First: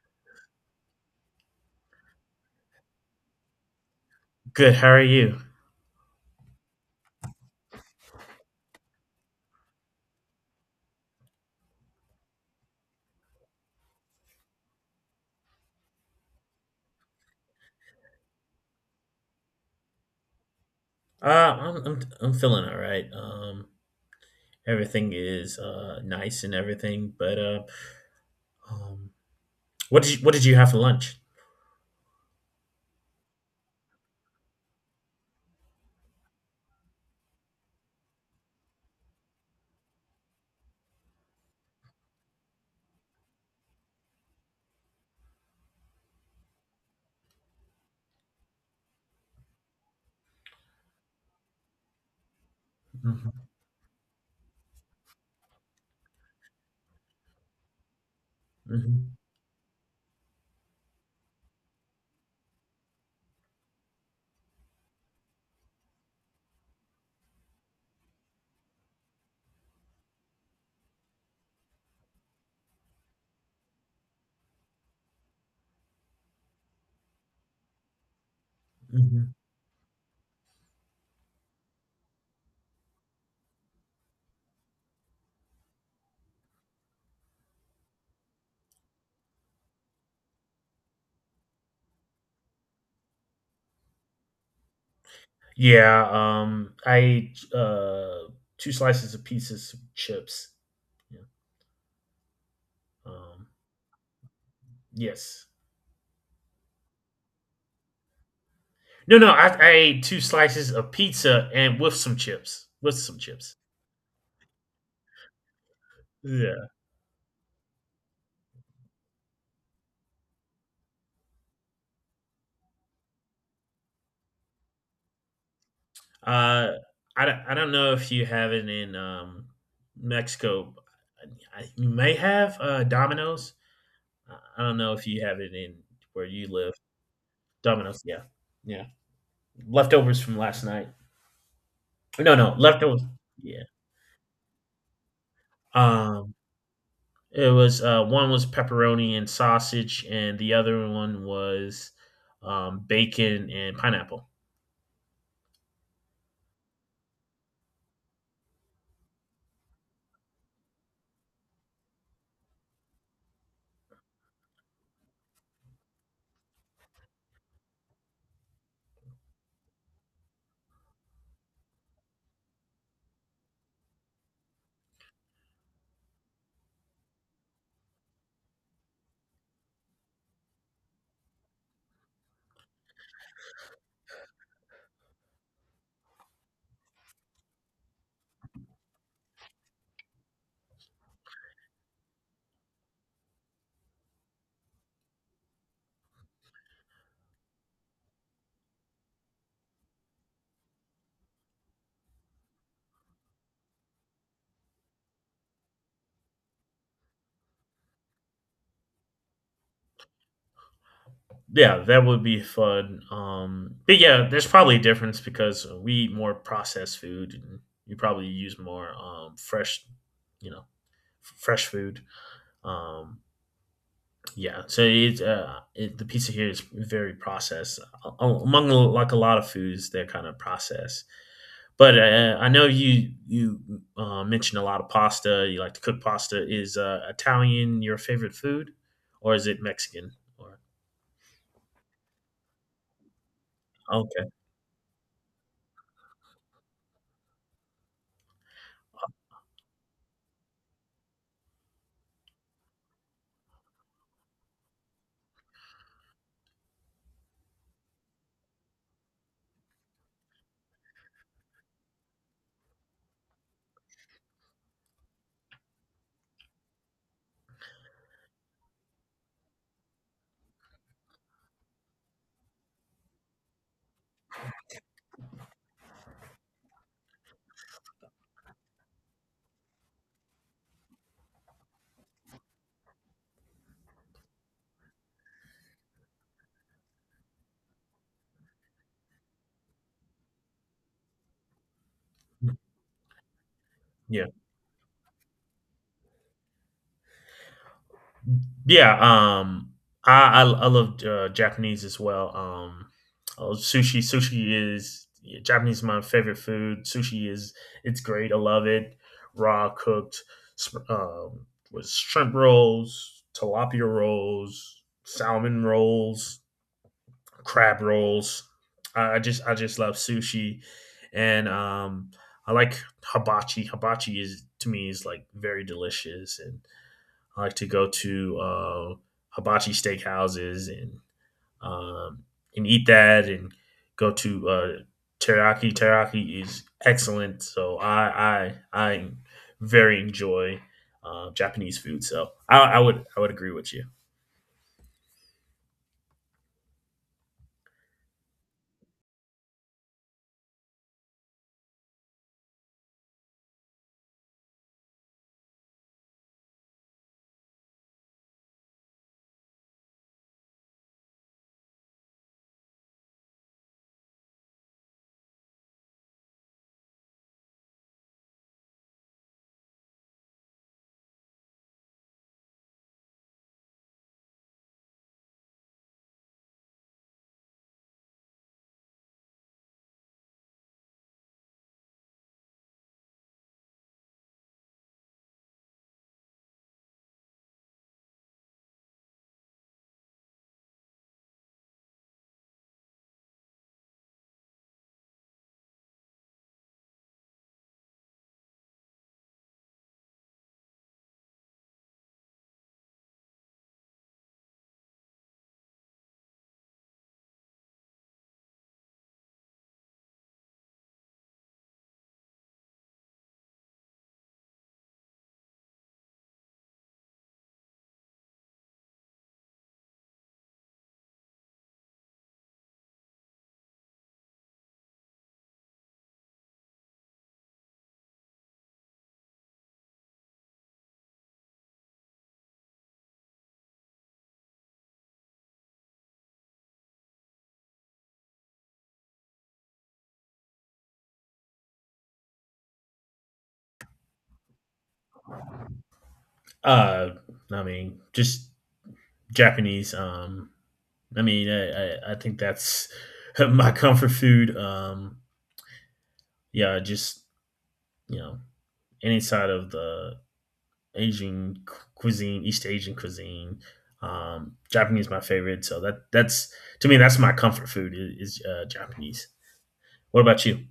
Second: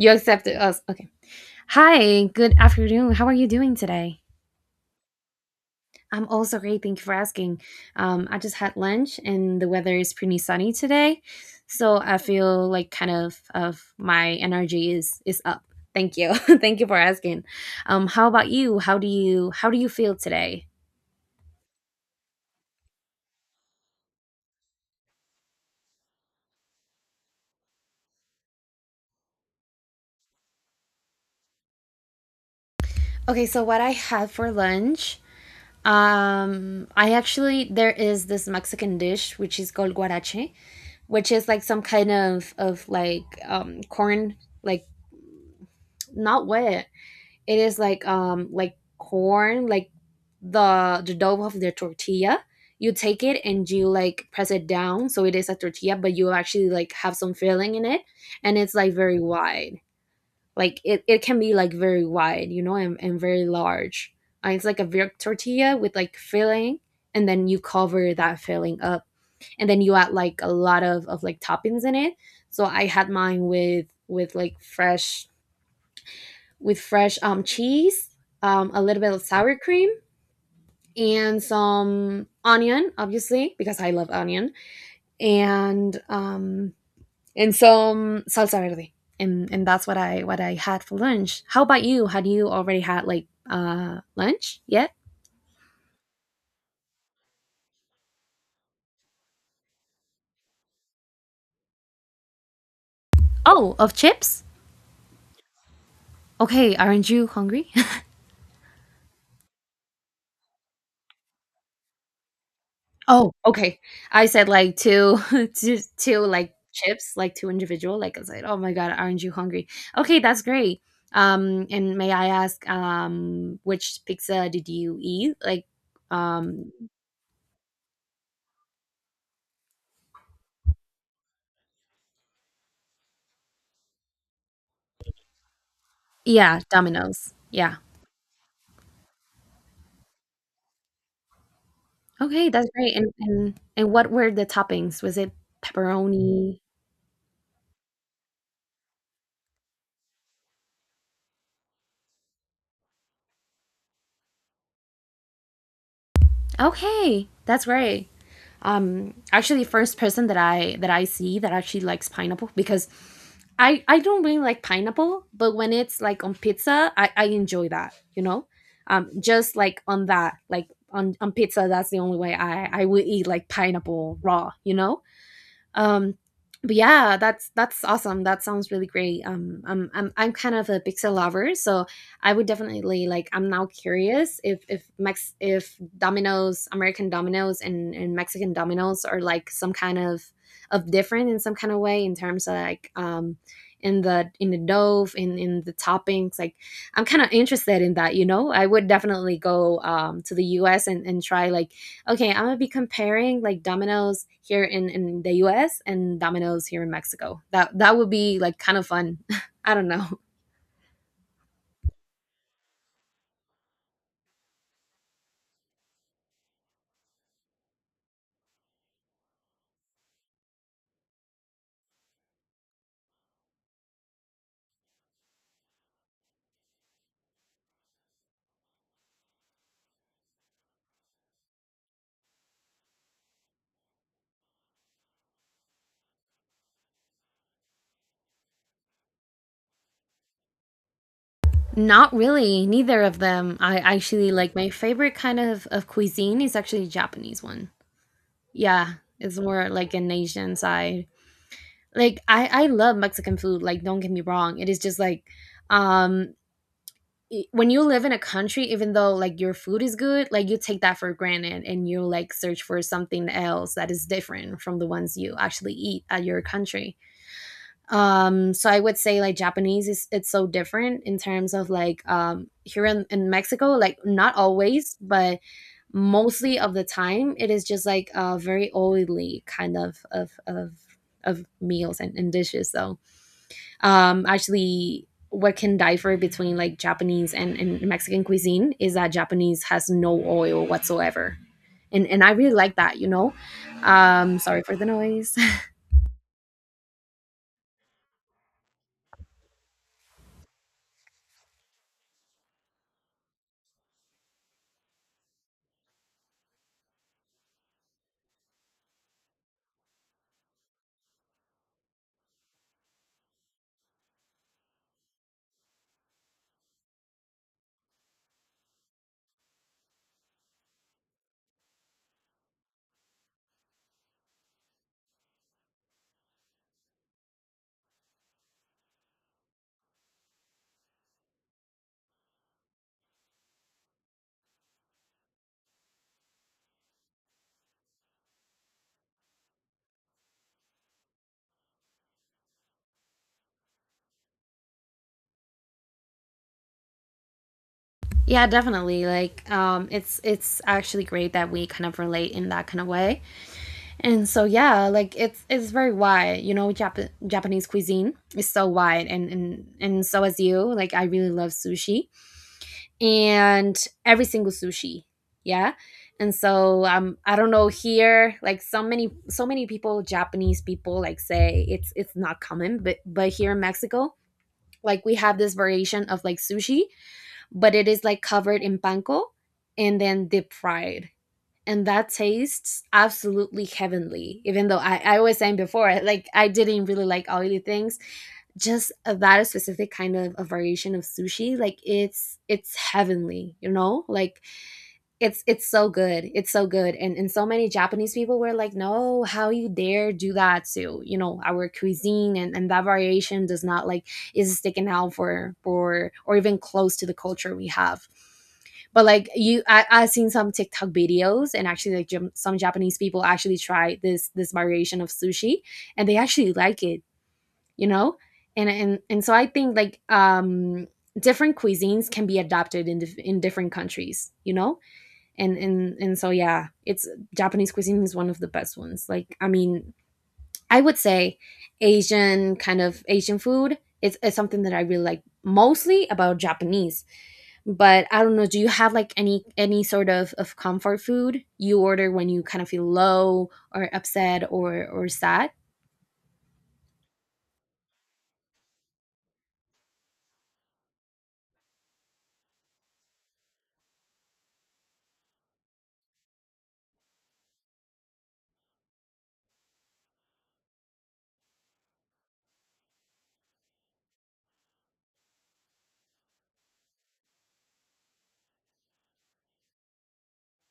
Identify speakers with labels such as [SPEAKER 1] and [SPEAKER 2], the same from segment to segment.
[SPEAKER 1] You accepted us. Okay. Hi, good afternoon. How are you doing today?
[SPEAKER 2] Good. How are you?
[SPEAKER 1] I'm also great. Thank you for asking. I just had lunch and the weather is pretty sunny today. So I feel like kind of my energy is up. Thank you. Thank you for asking. How about you? How do you how do you feel today?
[SPEAKER 2] I'm feeling all right. Everything is nice and everything, but um, what did you have for lunch?
[SPEAKER 1] Okay, so what I had for lunch, I actually there is this Mexican dish which is called guarache, which is like some kind of like corn like not wet. It is like corn, like the dough of the tortilla. You take
[SPEAKER 2] Mhm,
[SPEAKER 1] it and you like press it down so it is a tortilla, but you actually like have some filling in it and it's like
[SPEAKER 2] mhm,
[SPEAKER 1] very wide. Like it can be like very wide, you know, and very large. It's like a big tortilla with like filling and then you cover that filling up and then you add like a lot of like toppings in it. So I had mine with like fresh with fresh cheese, a little bit of
[SPEAKER 2] mhm.
[SPEAKER 1] sour cream, and some onion, obviously, because I love onion, and um, and some salsa verde. And that's what I had for lunch. How about you? Had you already had like lunch yet?
[SPEAKER 2] Yeah. I ate two slices of pizza, some chips. Yeah. Um,
[SPEAKER 1] Oh, of chips?
[SPEAKER 2] yes.
[SPEAKER 1] Okay, aren't you hungry?
[SPEAKER 2] No, no. I ate two slices of pizza and with some chips. With some
[SPEAKER 1] Oh,
[SPEAKER 2] chips.
[SPEAKER 1] okay. I said like two, two, two like
[SPEAKER 2] Yeah.
[SPEAKER 1] chips, like two individual. Like I said, oh my god, aren't you hungry? Okay, that's great. And may I ask, which pizza did you eat? Like,
[SPEAKER 2] Uh,
[SPEAKER 1] um,
[SPEAKER 2] I don't know if you have it in Mexico. You may have Domino's. I don't know if you have it in where you
[SPEAKER 1] yeah,
[SPEAKER 2] live.
[SPEAKER 1] Domino's. Yeah.
[SPEAKER 2] Domino's, yeah, yeah. Leftovers from last night. No,
[SPEAKER 1] Okay,
[SPEAKER 2] no
[SPEAKER 1] that's great.
[SPEAKER 2] leftovers.
[SPEAKER 1] And and
[SPEAKER 2] Yeah.
[SPEAKER 1] and what were the toppings? Was it
[SPEAKER 2] Um,
[SPEAKER 1] pepperoni?
[SPEAKER 2] it was one was pepperoni and sausage, and the other one was bacon and pineapple.
[SPEAKER 1] Okay, that's great. Actually, first person that I see that actually likes pineapple, because I don't really like pineapple, but when it's like on pizza I enjoy that, you know. Just like on that like on pizza, that's the only way I will eat like pineapple raw, you know. um, but yeah, that's awesome. That sounds really great. I'm I'm kind of a pixel lover, so I would definitely like. I'm now curious if Mex if Domino's American Domino's and Mexican Domino's are like some kind of different in some kind of way in terms of like in the dough in the toppings, like I'm kind of interested in that, you know. I would definitely go to the US and try like okay, I'm gonna be comparing like Domino's here in the U.S. and Domino's here in Mexico. That that would be like kind of fun. I don't know.
[SPEAKER 2] Yeah, that would be fun. But yeah, there's probably a difference because we eat more processed food, and you probably use more fresh, you know, fresh food. Um, yeah, so the pizza here is very processed. Among like a lot of foods, they're kind of processed. But I know you mentioned a lot of pasta. You like to cook pasta. Is Italian your favorite food, or is it Mexican? Or.
[SPEAKER 1] Not really. Neither of them. I
[SPEAKER 2] Okay,
[SPEAKER 1] actually like my favorite kind of cuisine is actually Japanese one. Yeah, it's more like an Asian side. Like I love Mexican food. Like don't get me wrong. It is just like um when you live in a country, even though like your food is good, like you take that for granted and you like search for something else that is different from the ones you actually eat at your country. So I would say like Japanese is it's so different in terms of like here in Mexico, like not always but mostly of the time it is just like a very oily kind of meals and dishes, so actually what can differ between like Japanese and Mexican cuisine is that Japanese has no oil whatsoever. And I really like that, you know.
[SPEAKER 2] yeah.
[SPEAKER 1] Sorry for the noise.
[SPEAKER 2] Yeah, um, I love Japanese as well. Oh, sushi, sushi is yeah, Japanese is my favorite food. Sushi is it's great. I love it. Raw cooked, sp- um, with shrimp rolls, tilapia rolls, salmon rolls, crab rolls. I just love sushi, and I like hibachi. Hibachi is to me is like very delicious, and I like to go to hibachi steakhouses um, and eat that and go to teriyaki. Teriyaki is excellent, so I very enjoy Japanese food. So I would agree with you.
[SPEAKER 1] Yeah, definitely. Like it's actually great that we kind of relate in that kind of way. And so yeah, like it's very wide, you know. Jap- Japanese cuisine is so wide and so as you, like I really love sushi and every single sushi yeah and so I don't know here like so many people, Japanese people, like say it's not common, but here in Mexico like we have this variation of like sushi, but it is like covered in panko and then deep fried, and that tastes absolutely heavenly, even though I was saying before like I didn't really like oily things. Just that specific kind of a variation of sushi, like it's heavenly, you know, like it's so good, it's so good. And so many Japanese people were like, no, how you dare do that to, you know, our cuisine, and that variation does not like is sticking out for or even close to the culture we have. But like you, I have seen some TikTok videos, and actually like some Japanese people actually try this variation of sushi, and they actually like it, you know. And so I think like different cuisines can be adopted in in different countries, you know. And so yeah, it's Japanese cuisine is one of the best ones. Like I mean, I would say Asian Asian food is something that I really like, mostly about Japanese. But I don't know, do you have like any sort of comfort food you order when you kind of feel low or upset or sad?
[SPEAKER 2] Uh, I mean, just Japanese. I mean, I think that's my comfort food. Yeah, just you know, any side of the Asian cuisine, East Asian cuisine, Japanese is my favorite. So that that's to me that's my comfort food is Japanese. What about you?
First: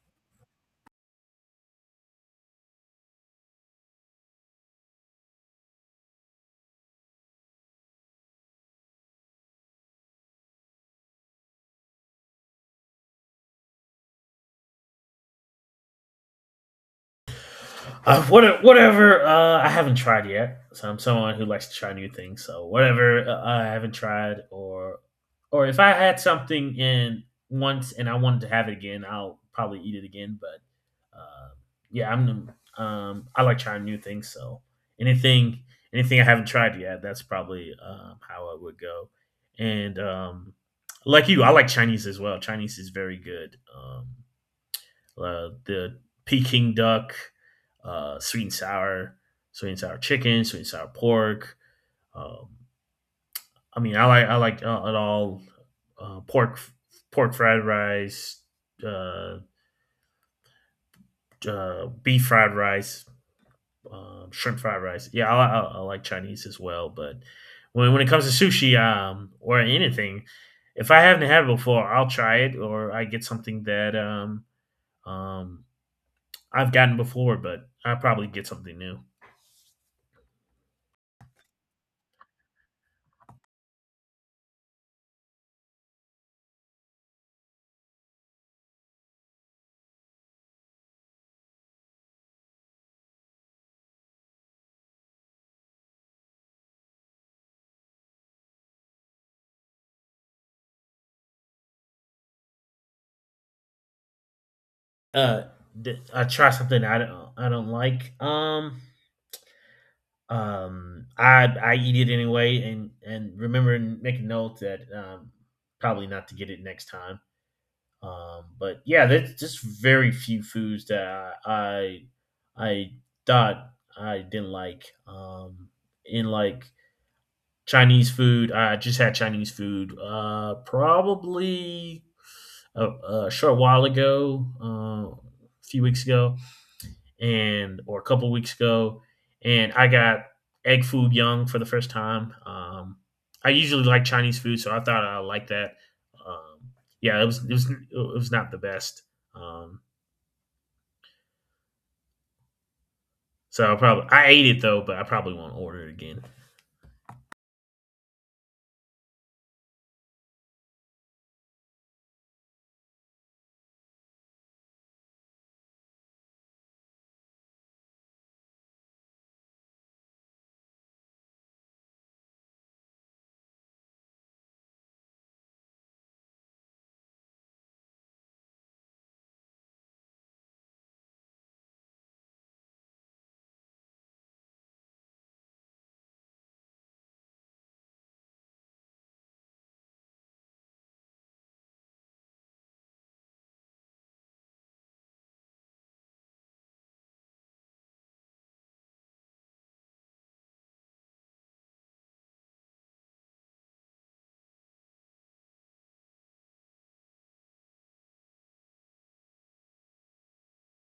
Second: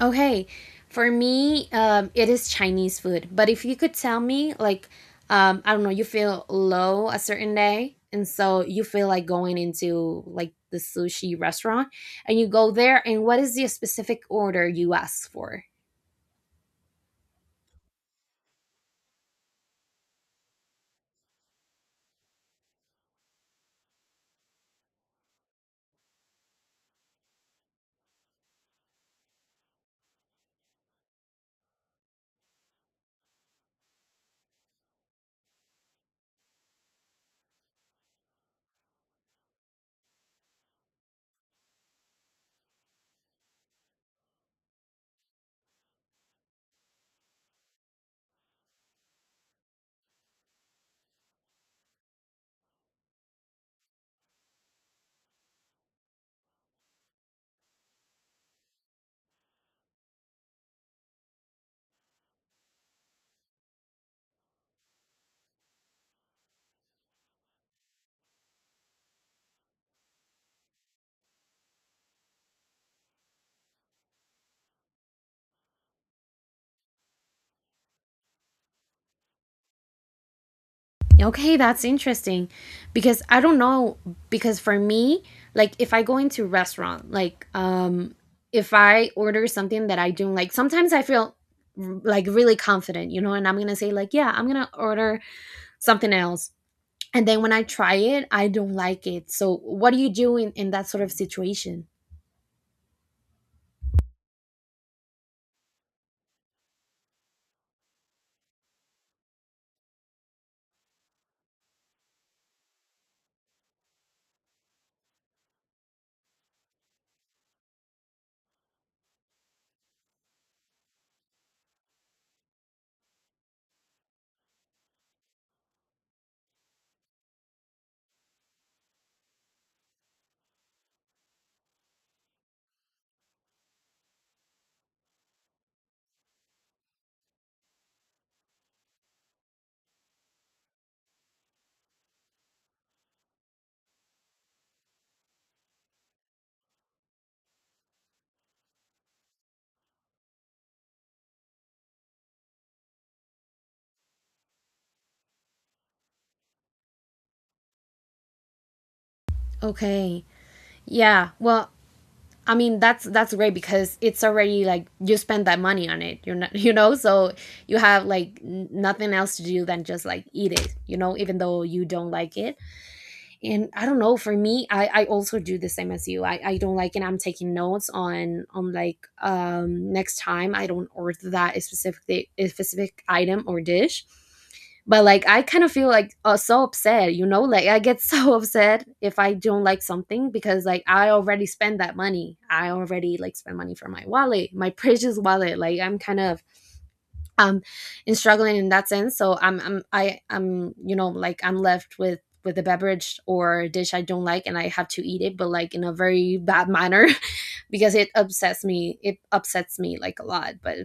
[SPEAKER 1] Okay, for me, it is Chinese food. But if you could tell me like I don't know, you feel low a certain day and so you feel like going into like the sushi restaurant, and you go there, and what is the specific order you ask for?
[SPEAKER 2] Whatever I haven't tried yet. So I'm someone who likes to try new things. So whatever I haven't tried, or if I had something in once and I wanted to have it again, I'll probably eat it again. But yeah, I like trying new things. So anything anything I haven't tried yet, that's probably how it would go. And like you, I like Chinese as well. Chinese is very good. The Peking duck, uh, sweet and sour, sweet and sour chicken, sweet and sour pork. Um, I mean, I like it all. Uh, pork pork fried rice, uh, beef fried rice, shrimp fried rice. Yeah, I like Chinese as well. But when it comes to sushi or anything, if I haven't had it before, I'll try it or I get something that um, I've gotten before, but I probably get something new.
[SPEAKER 1] Okay, that's interesting because I don't know, because for me, like if I go into restaurant, like if I order something that I don't like, sometimes I feel like really confident, you know, and I'm going to say like, yeah, I'm going to order something else. And then when I try it, I don't like it. So what do you do in that sort of situation?
[SPEAKER 2] uh I try something I don't like. I eat it anyway, and remember, and make a note that probably not to get it next time. But yeah, there's just very few foods that I thought I didn't like. In like Chinese food, I just had Chinese food probably a short while ago, a few weeks ago, and or a couple weeks ago, and I got egg foo young for the first time. I usually like Chinese food, so I thought I liked that. Um, yeah, it was not the best. Um, so I ate it though, but I probably won't order it again.
[SPEAKER 1] Okay. Yeah. Well, I mean that's great, because it's already like you spend that money on it. You're not you know, so you have like nothing else to do than just like eat it, you know, even though you don't like it. And I don't know, for me I also do the same as you. I don't like, and I'm taking notes on like next time I don't order that specific a specific item or dish. But like I kind of feel like so upset, you know, like I get so upset if I don't like something, because like I already spent that money, I already like spent money for my wallet, my precious wallet. Like I'm kind of um and struggling in that sense, so I'm you know, like I'm left with a beverage or a dish I don't like, and I have to eat it, but like in a very bad manner, because it upsets me, it upsets me like a lot. but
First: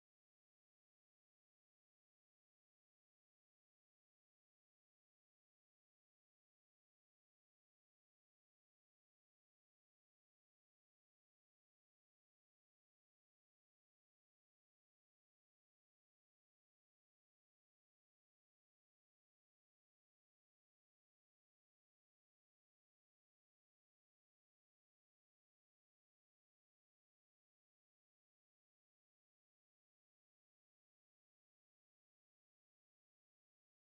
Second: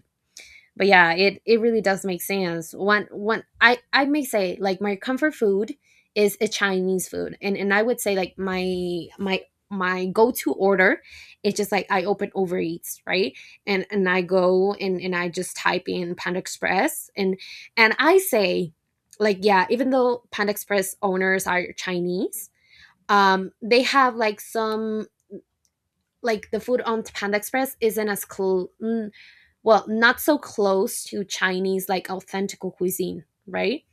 [SPEAKER 1] but yeah, it really does make sense. One one i i may say like my comfort food is a Chinese food, and I would say like my go-to order, it's just like I open overeats right, and I go and I just type in Panda Express, and I say like, yeah, even though Panda Express owners are Chinese, they have like some like the food on Panda Express isn't as close, well, not so close to Chinese like authentic cuisine, right?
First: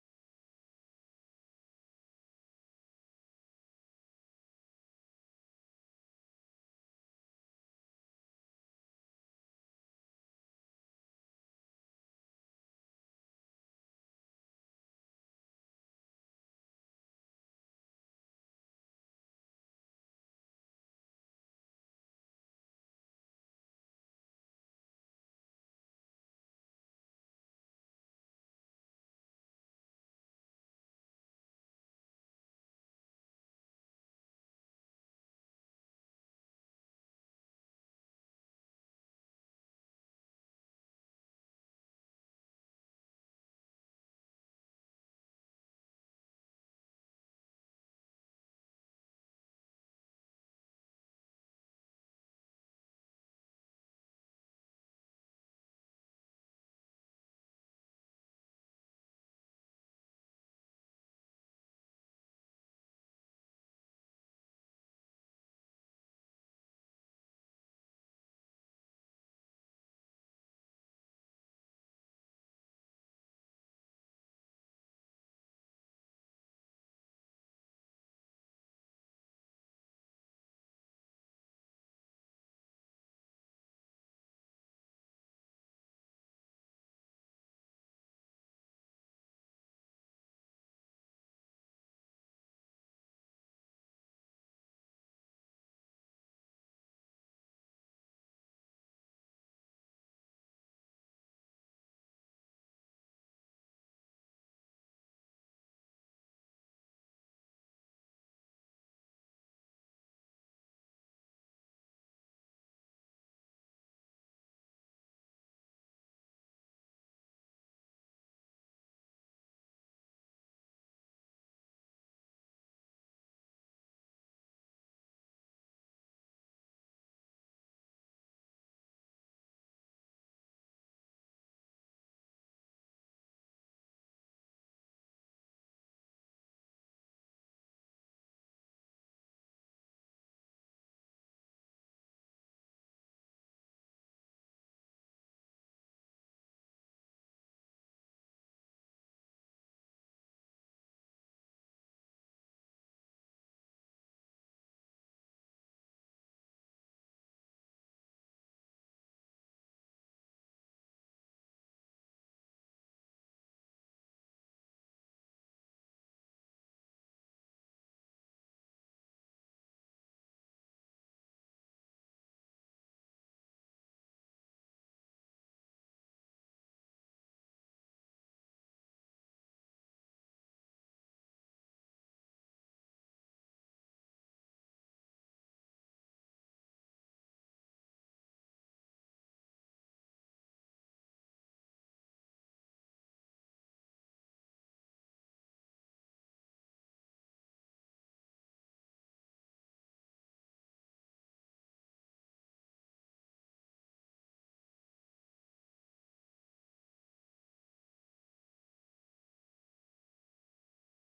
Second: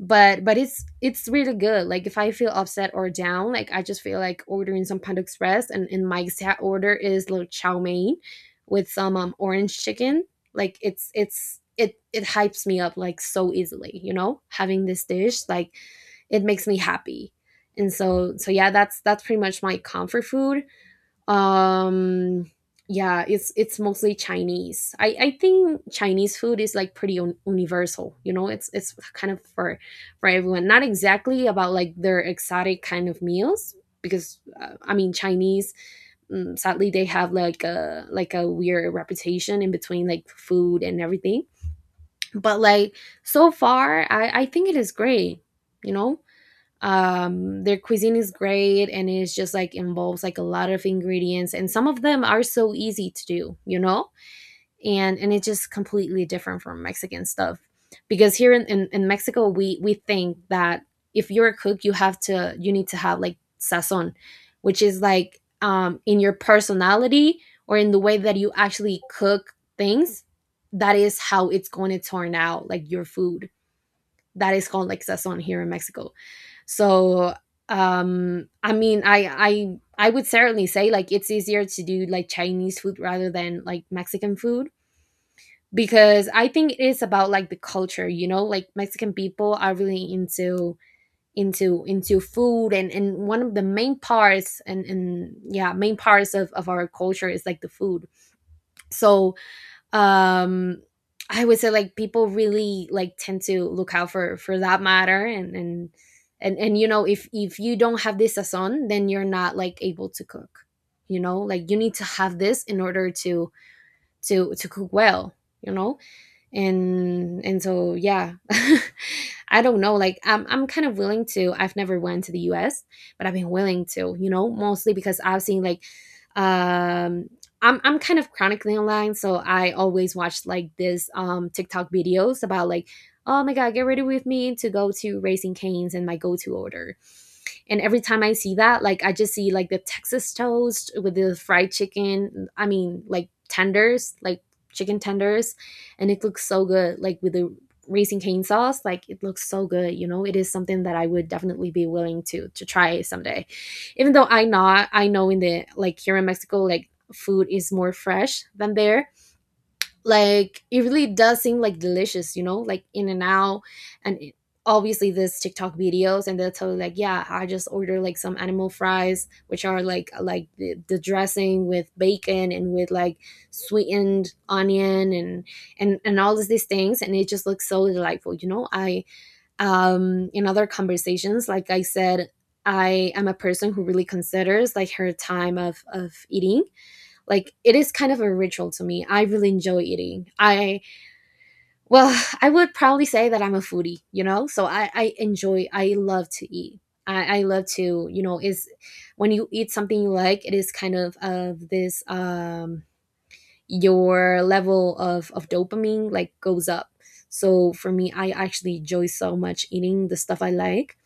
[SPEAKER 1] But it's really good. Like if I feel upset or down, like I just feel like ordering some Panda Express, and my exact order is like chow mein with some orange chicken. Like it it hypes me up like so easily, you know. Having this dish like it makes me happy, and so yeah, that's pretty much my comfort food. um yeah, it's mostly Chinese. I think Chinese food is like pretty universal, you know. It's kind of for everyone, not exactly about like their exotic kind of meals, because I mean Chinese, sadly they have like a weird reputation in between like food and everything. But like, so far I think it is great, you know. Um, their cuisine is great, and it's just like involves like a lot of ingredients, and some of them are so easy to do, you know. And it's just completely different from Mexican stuff, because here in, in Mexico we think that if you're a cook you have to you need to have like sazon which is like, um, in your personality or in the way that you actually cook things. That is how it's going to turn out, like your food. That is called like sazon here in Mexico. So, um i mean i I would certainly say like it's easier to do like Chinese food rather than like Mexican food, because I think it is about like the culture, you know. Like Mexican people are really into food, and one of the main parts, and yeah, main parts of our culture is like the food. So, um I would say like people really like tend to look out for that matter, and you know, if you don't have this sazon then you're not like able to cook, you know. Like you need to have this in order to cook well, you know. And so yeah. I don't know, like I'm kind of willing to. I've never went to the US, but I've been willing to, you know, mostly because I've seen like, um, I'm kind of chronically online, so I always watch like this um, TikTok videos about like, oh my god, get ready with me to go to racing canes and my go-to order. And every time I see that, like I just see like the Texas toast with the fried chicken. I mean, like tenders, like chicken tenders, and it looks so good. Like with the raisin cane sauce, like it looks so good. You know, it is something that I would definitely be willing to try someday. Even though I not I know, in the like here in Mexico, like food is more fresh than there. Like it really does seem like delicious, you know, like in and out and it- Obviously this TikTok videos, and they'll tell you like, yeah, I just order like some animal fries, which are like, like the dressing with bacon and with like sweetened onion, and all of these things, and it just looks so delightful, you know. I Um, in other conversations, like I said, I am a person who really considers like her time of eating. Like it is kind of a ritual to me. I really enjoy eating I Well, I would probably say that I'm a foodie, you know. So I enjoy, I love to eat. I love to, you know, is when you eat something you like, it is kind of this, um, your level of dopamine like goes up. So for me, I actually enjoy so much eating the stuff I like.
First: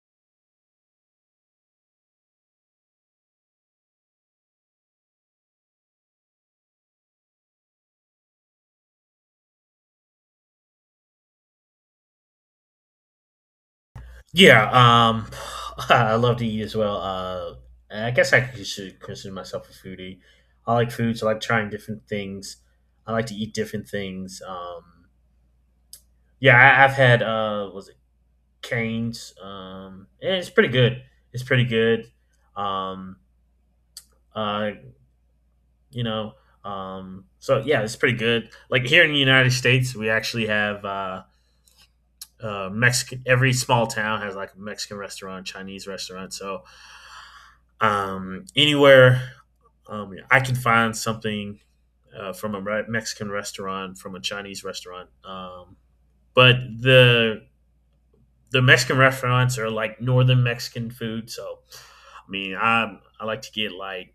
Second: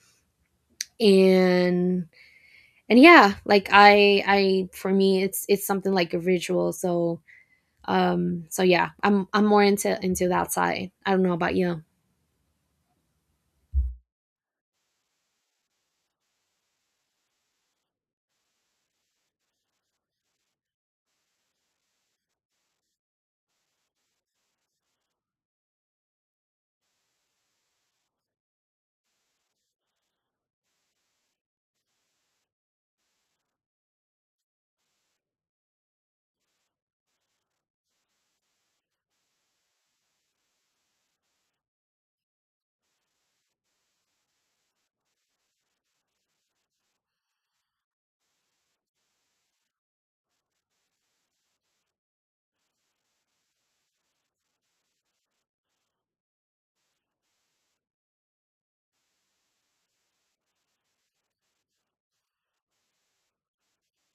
[SPEAKER 1] And yeah, like I for me it's something like a ritual. So um, so yeah, I'm more into that side. I don't know about you.
[SPEAKER 2] Yeah, I love to eat as well. I guess I should consider myself a foodie. I like food, so I like trying different things. I like to eat different things. Yeah, I've had was Canes. And it's pretty good. It's pretty good. Um, uh, you know, so yeah, it's pretty good. Like here in the United States, we actually have Mexican. Every small town has like a Mexican restaurant, Chinese restaurant. So anywhere I can find something from a Mexican restaurant, from a Chinese restaurant. But the Mexican restaurants are like northern Mexican food. So, I mean, I like to get like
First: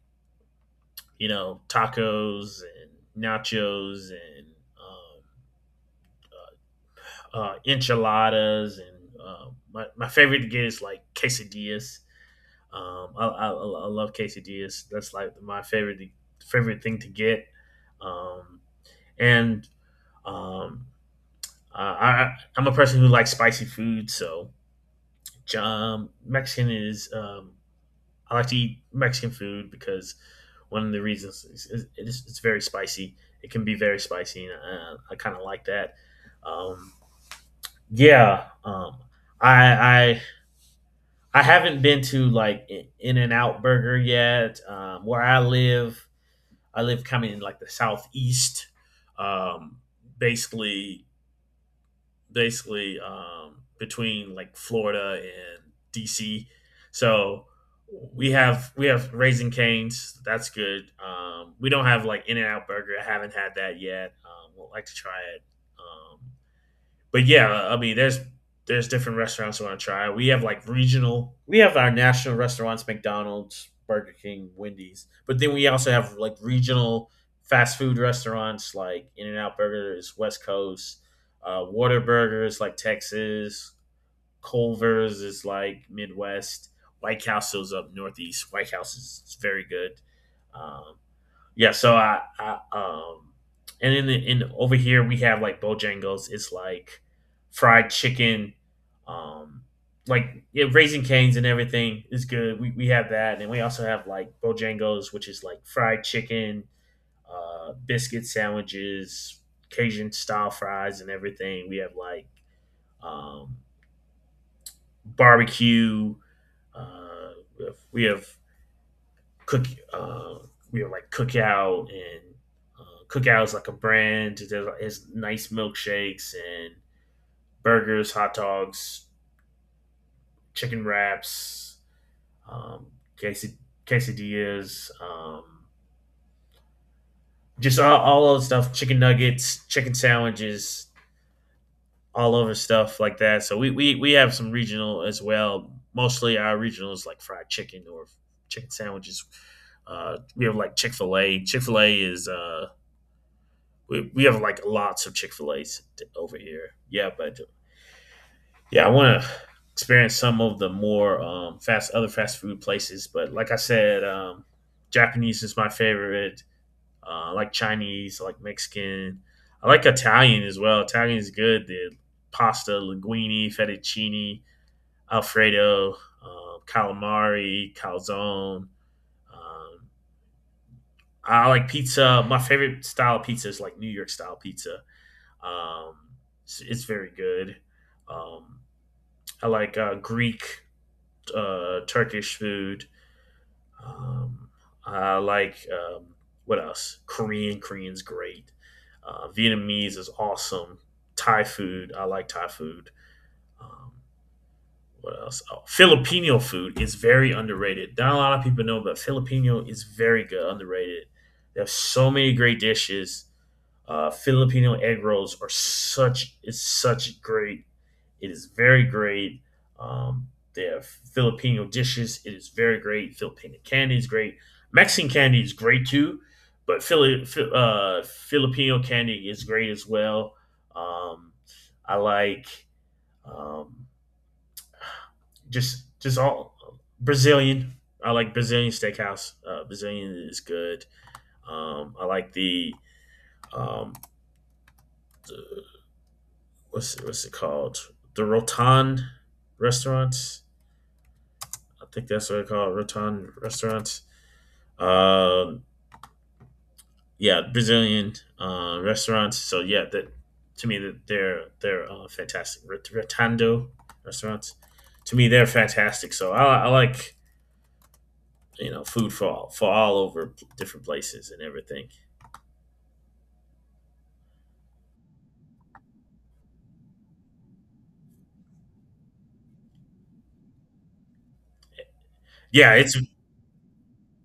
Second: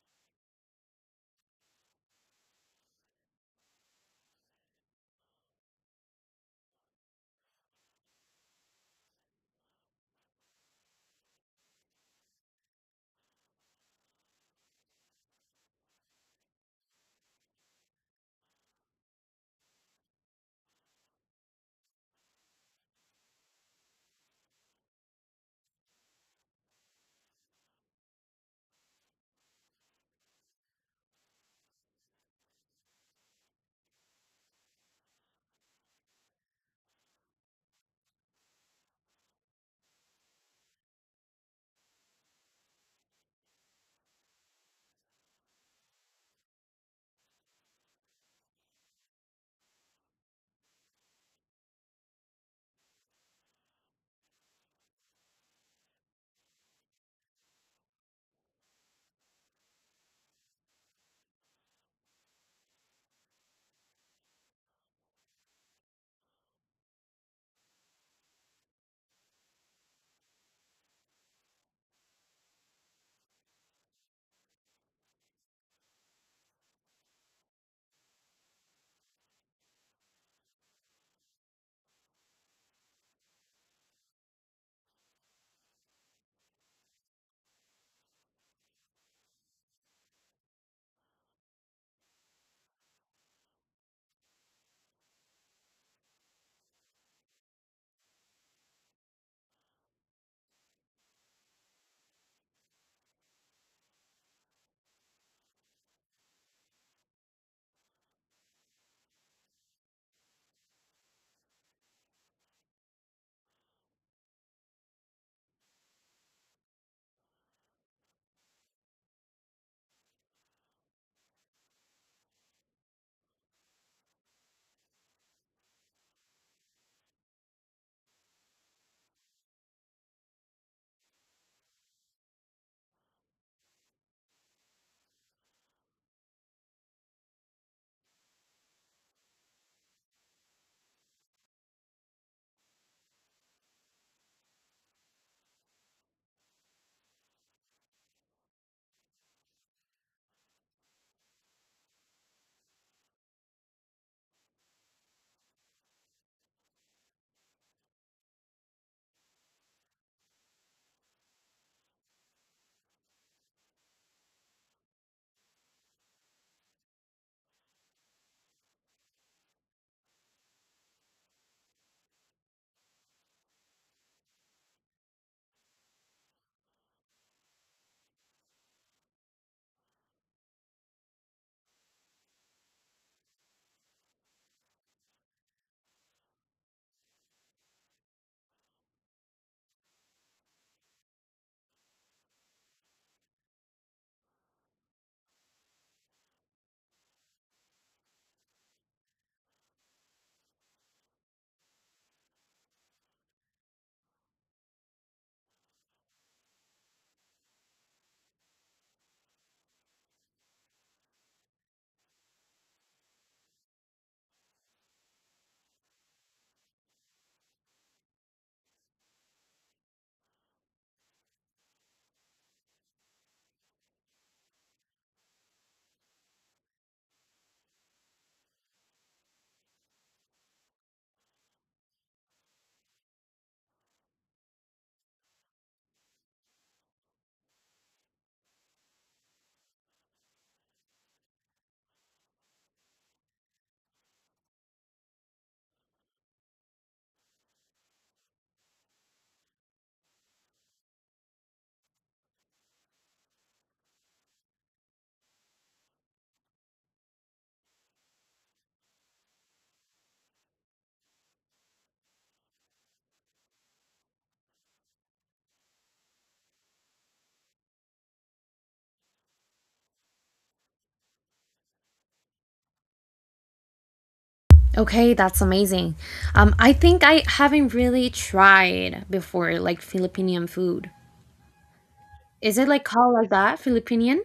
[SPEAKER 2] tacos and nachos and enchiladas and uh, my favorite to get is like quesadillas. I love quesadillas. That's like my favorite thing to get. Um, and um, I'm a person who likes spicy food, so Mexican is I like to eat Mexican food because one of the reasons is it's very spicy. It can be very spicy, and I kind of like that. Um, yeah, I, I I haven't been to like In and Out Burger yet. Where I live kind of in like the southeast. Um, basically, basically, between like Florida and DC. So we have Raising Canes. That's good. We don't have like In and Out Burger. I haven't had that yet. Would like to try it. Um, but yeah, I mean, there's different restaurants I want to try. We have like regional, we have our national restaurants, McDonald's, Burger King, Wendy's, but then we also have like regional fast food restaurants like In and Out Burgers, West Coast, Water Burgers like Texas, Culver's is like Midwest, White Castle's up Northeast. White House is very good. Um, yeah. So I and then in over here we have like Bojangles. It's like fried chicken, um, like yeah, raisin canes and everything is good. We have that, and we also have like Bojangles, which is like fried chicken, biscuit sandwiches, Cajun style fries, and everything. We have like um, barbecue. Uh, we have cook uh, cookout, and cookout is like a brand. There's It's nice milkshakes and burgers, hot dogs, chicken wraps, um, quesad- quesadillas, just all those stuff, chicken nuggets, chicken sandwiches, all over stuff like that. So we have some regional as well. Mostly our regional is like fried chicken or chicken sandwiches. We have like we have like lots of Chick Fil A's over here. Yeah, but yeah, I want to experience some of the more fast other fast food places. But like I said, Japanese is my favorite. I like Chinese, I like Mexican, I like Italian as well. Italian is good. The pasta, linguine, fettuccine, alfredo, calamari, calzone. Um, I like pizza. My favorite style of pizza is like New York style pizza. Um, it's very good. Um, I like Greek, Turkish food. Um, I like what else? Korean. Korean's great. Vietnamese is awesome. Thai food. I like Thai food. Um, what else? Oh, Filipino food is very underrated. Not a lot of people know, but Filipino is very good, underrated. They have so many great dishes. Filipino egg rolls are such is such great. It is very great. Um, they have Filipino dishes. It is very great. Filipino candy is great. Mexican candy is great too, but Filipino candy is great as well. Um, I like um, just all Brazilian. I like Brazilian steakhouse. Brazilian is good. I like the um, what's it called? The Rotan restaurants. I think that's what I call it, Rotan restaurants. Uh, yeah, Brazilian restaurants. So yeah, that to me that they're fantastic. Rotando restaurants. To me, they're fantastic. So I like food for all over different places and everything.
[SPEAKER 1] Okay, that's amazing. I think I haven't really tried before, like Filipinian food. Is it
[SPEAKER 2] Yeah,
[SPEAKER 1] like
[SPEAKER 2] it's
[SPEAKER 1] called like that, Filipinian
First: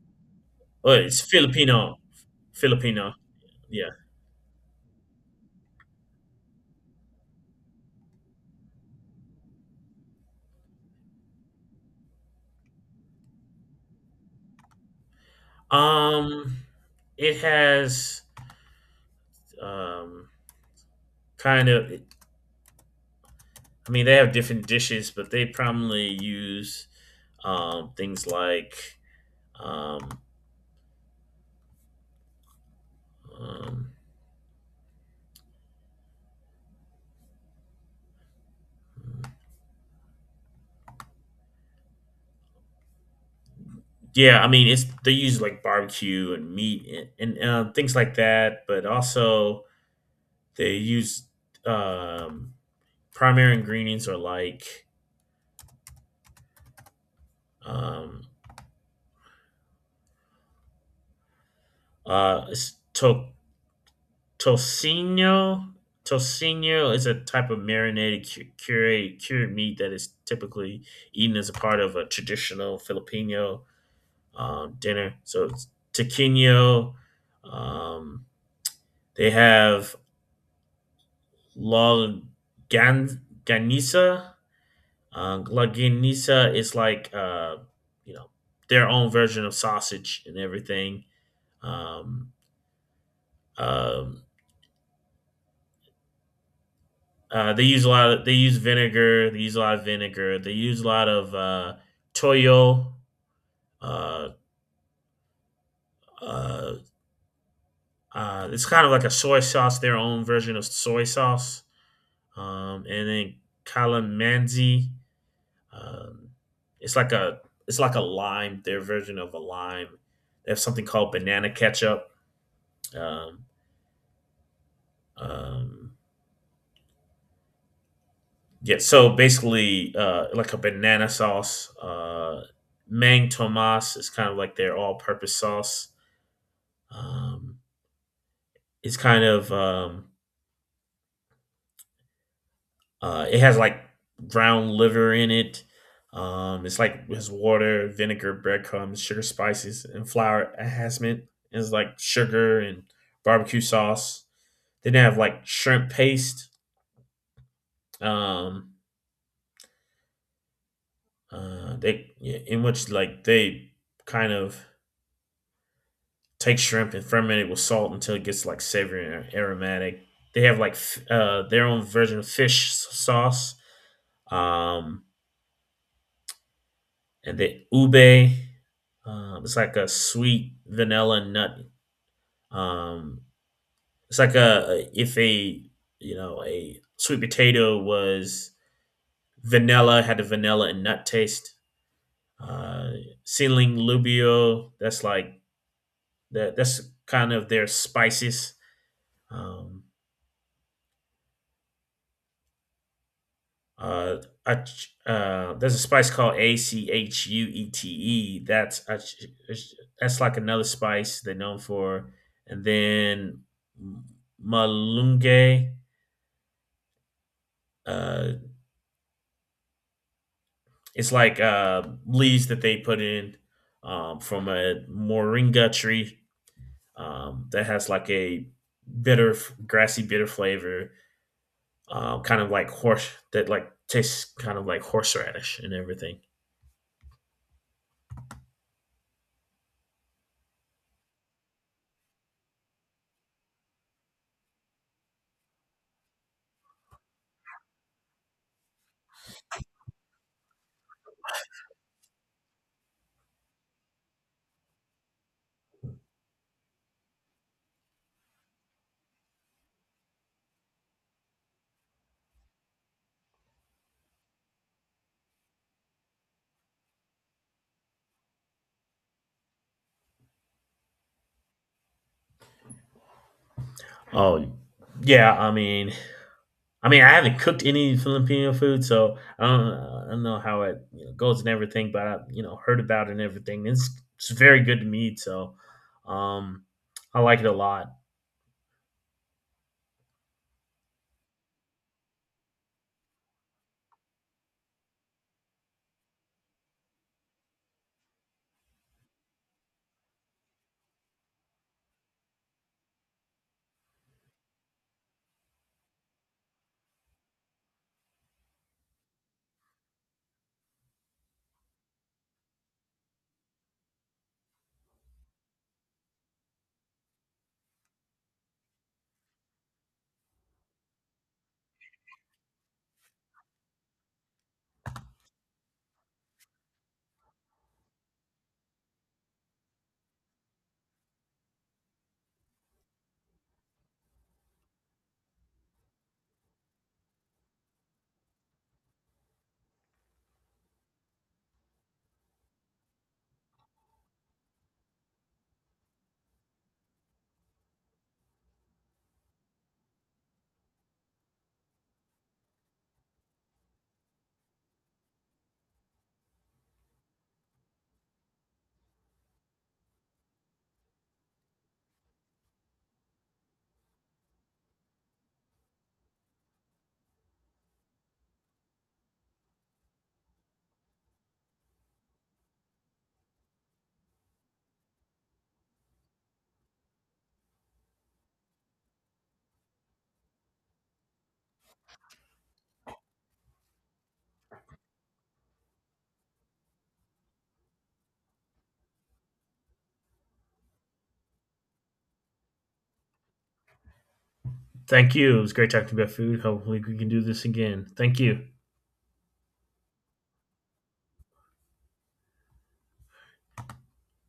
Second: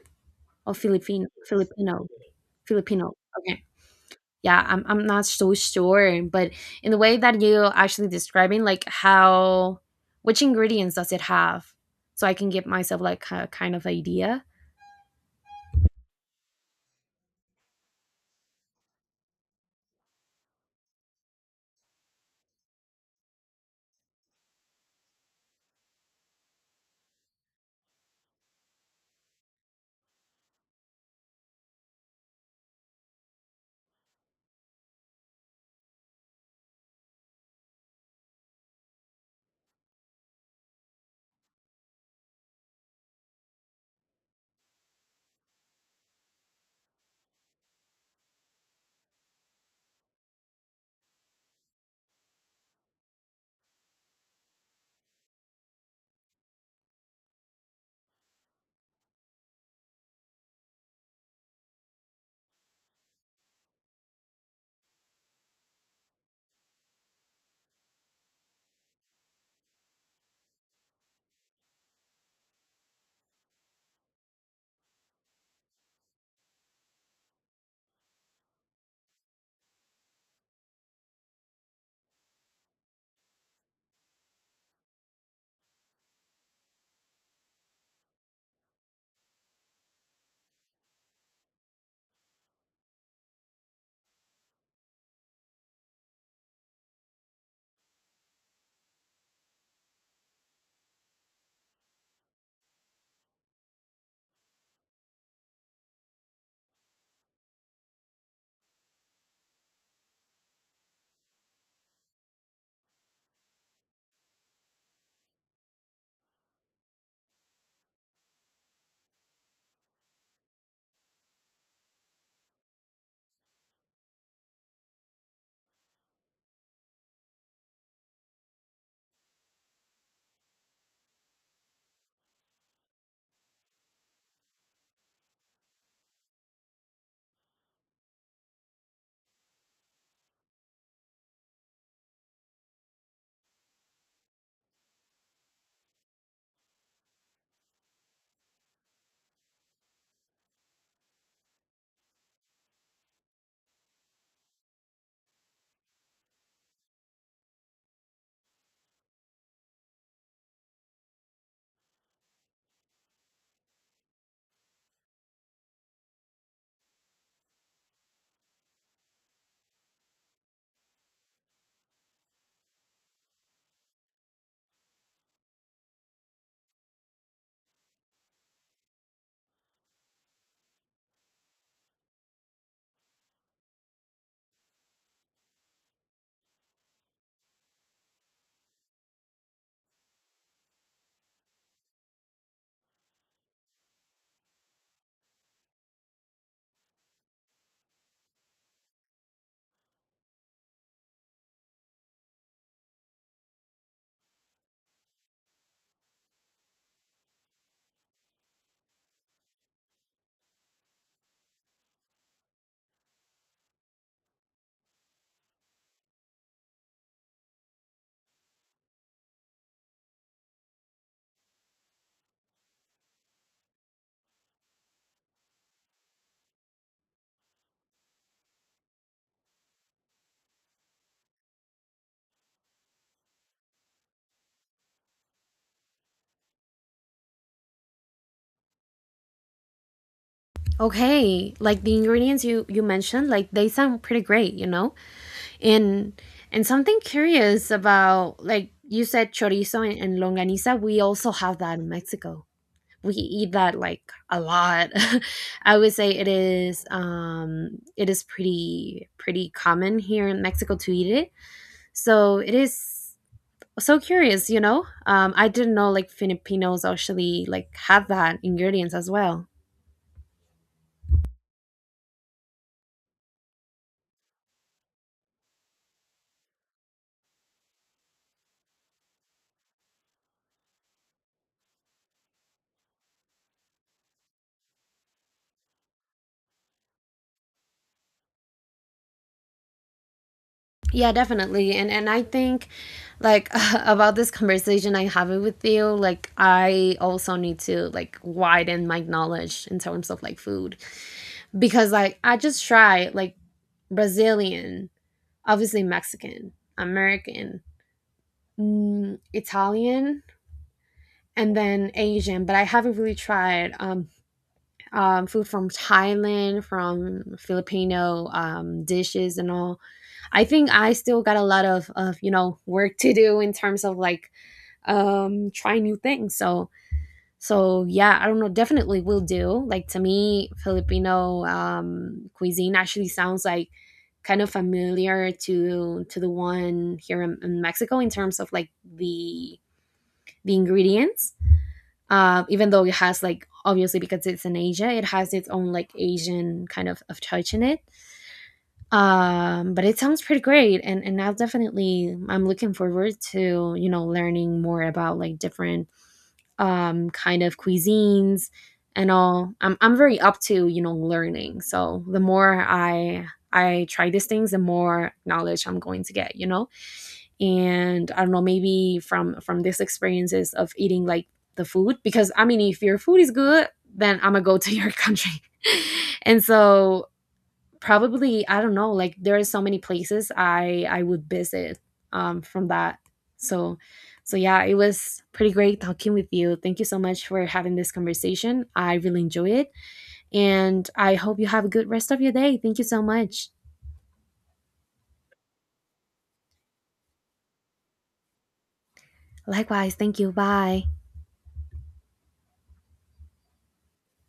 [SPEAKER 1] or
[SPEAKER 2] oh, it's
[SPEAKER 1] Philippine
[SPEAKER 2] Filipino,
[SPEAKER 1] Filipino
[SPEAKER 2] Filipino.
[SPEAKER 1] Filipino? Okay,
[SPEAKER 2] Yeah.
[SPEAKER 1] yeah, I'm not so sure, but in the way that you actually describing, like how which ingredients does it have, so I can give myself like a kind of idea.
[SPEAKER 2] Um, it has um kind of I mean, they have different dishes, but they primarily use things like, um, um, yeah, I mean, it's they use like barbecue and meat, and things like that, but also they use um, primary ingredients are like um, uh, it's to- tocino. Tocino is a type of marinated cured meat that is typically eaten as a part of a traditional Filipino dinner. So it's taquino. Um, they have la ganisa. La ganisa is like you know their own version of sausage and everything. Um, um, they use a lot of they use vinegar. They use a lot of vinegar. They use a lot of toyo. Uh, uh, it's kind of like a soy sauce, their own version of soy sauce. And then calamansi. Um, it's like a it's like a lime, their version of a lime. They have something called banana ketchup. Um, um, yeah, so basically, like a banana sauce. Mang Tomas is kind of like their all-purpose sauce. Um, it's kind of. It has like ground liver in it. It's like his water, vinegar, breadcrumbs, sugar, spices, and flour enhancement. It's like sugar and barbecue sauce. Then they have like shrimp paste. Um, they yeah, in which like they kind of take shrimp and ferment it with salt until it gets like savory and aromatic. They have like their own version of fish sauce. Um, and the ube. It's like a sweet vanilla nut. Um, it's like a if a a sweet potato was vanilla had a vanilla and nut taste. Uh, Ceiling lubio. That's like that. That's kind of their spices. Um, Uh, there's a spice called achuete. Ach- that's like another spice they're known for. And then malunge, uh, it's like leaves that they put in from a moringa tree that has like a bitter, grassy bitter flavor, kind of like horse that like tastes kind of like horseradish and everything.
[SPEAKER 1] Okay, like the ingredients you mentioned, like they sound pretty great, you know. And something curious about like you said chorizo and longaniza, we also have that in Mexico. We eat that like a lot. I would say it is, um, it is pretty pretty common here in Mexico to eat it. So it is so curious, you know. Um, I didn't know like Filipinos actually like have that ingredients as well.
[SPEAKER 2] Oh yeah, I mean, I haven't cooked any Filipino food, so I don't know how it goes and everything, but I've heard about it and everything. It's very good to meat, so um, I like it a lot.
[SPEAKER 1] Yeah, definitely. And I think like about this conversation I'm having with you, like I also need to like widen my knowledge in terms of like food, because like I just try like Brazilian, obviously Mexican, American, Italian, and then Asian. But I haven't really tried, um, food from Thailand, from Filipino, um, dishes and all. I think I still got a lot of you know work to do in terms of like, um, try new things. So, so yeah, I don't know, definitely will do. Like to me, Filipino, cuisine actually sounds like kind of familiar to the one here in Mexico in terms of like the ingredients. Even though it has like, obviously because it's in Asia, it has its own like Asian kind of touch in it. But it sounds pretty great, and I'll definitely, I'm looking forward to you know learning more about like different, kind of cuisines and all. I'm very up to you know learning. So the more I try these things, the more knowledge I'm going to get, you know. And I don't know, maybe from these experiences of eating like the food, because I mean if your food is good, then I'm gonna go to your country. And so probably, I don't know, like there are so many places I would visit from that. So, so yeah, it was pretty great talking with you. Thank you so much for having this conversation. I really enjoy it, and I hope you have a good rest of your day. Thank you so much.
[SPEAKER 2] Thank you. It was great talking about food. Hopefully, we can do this again. Thank you.
[SPEAKER 1] Likewise, thank you. Bye.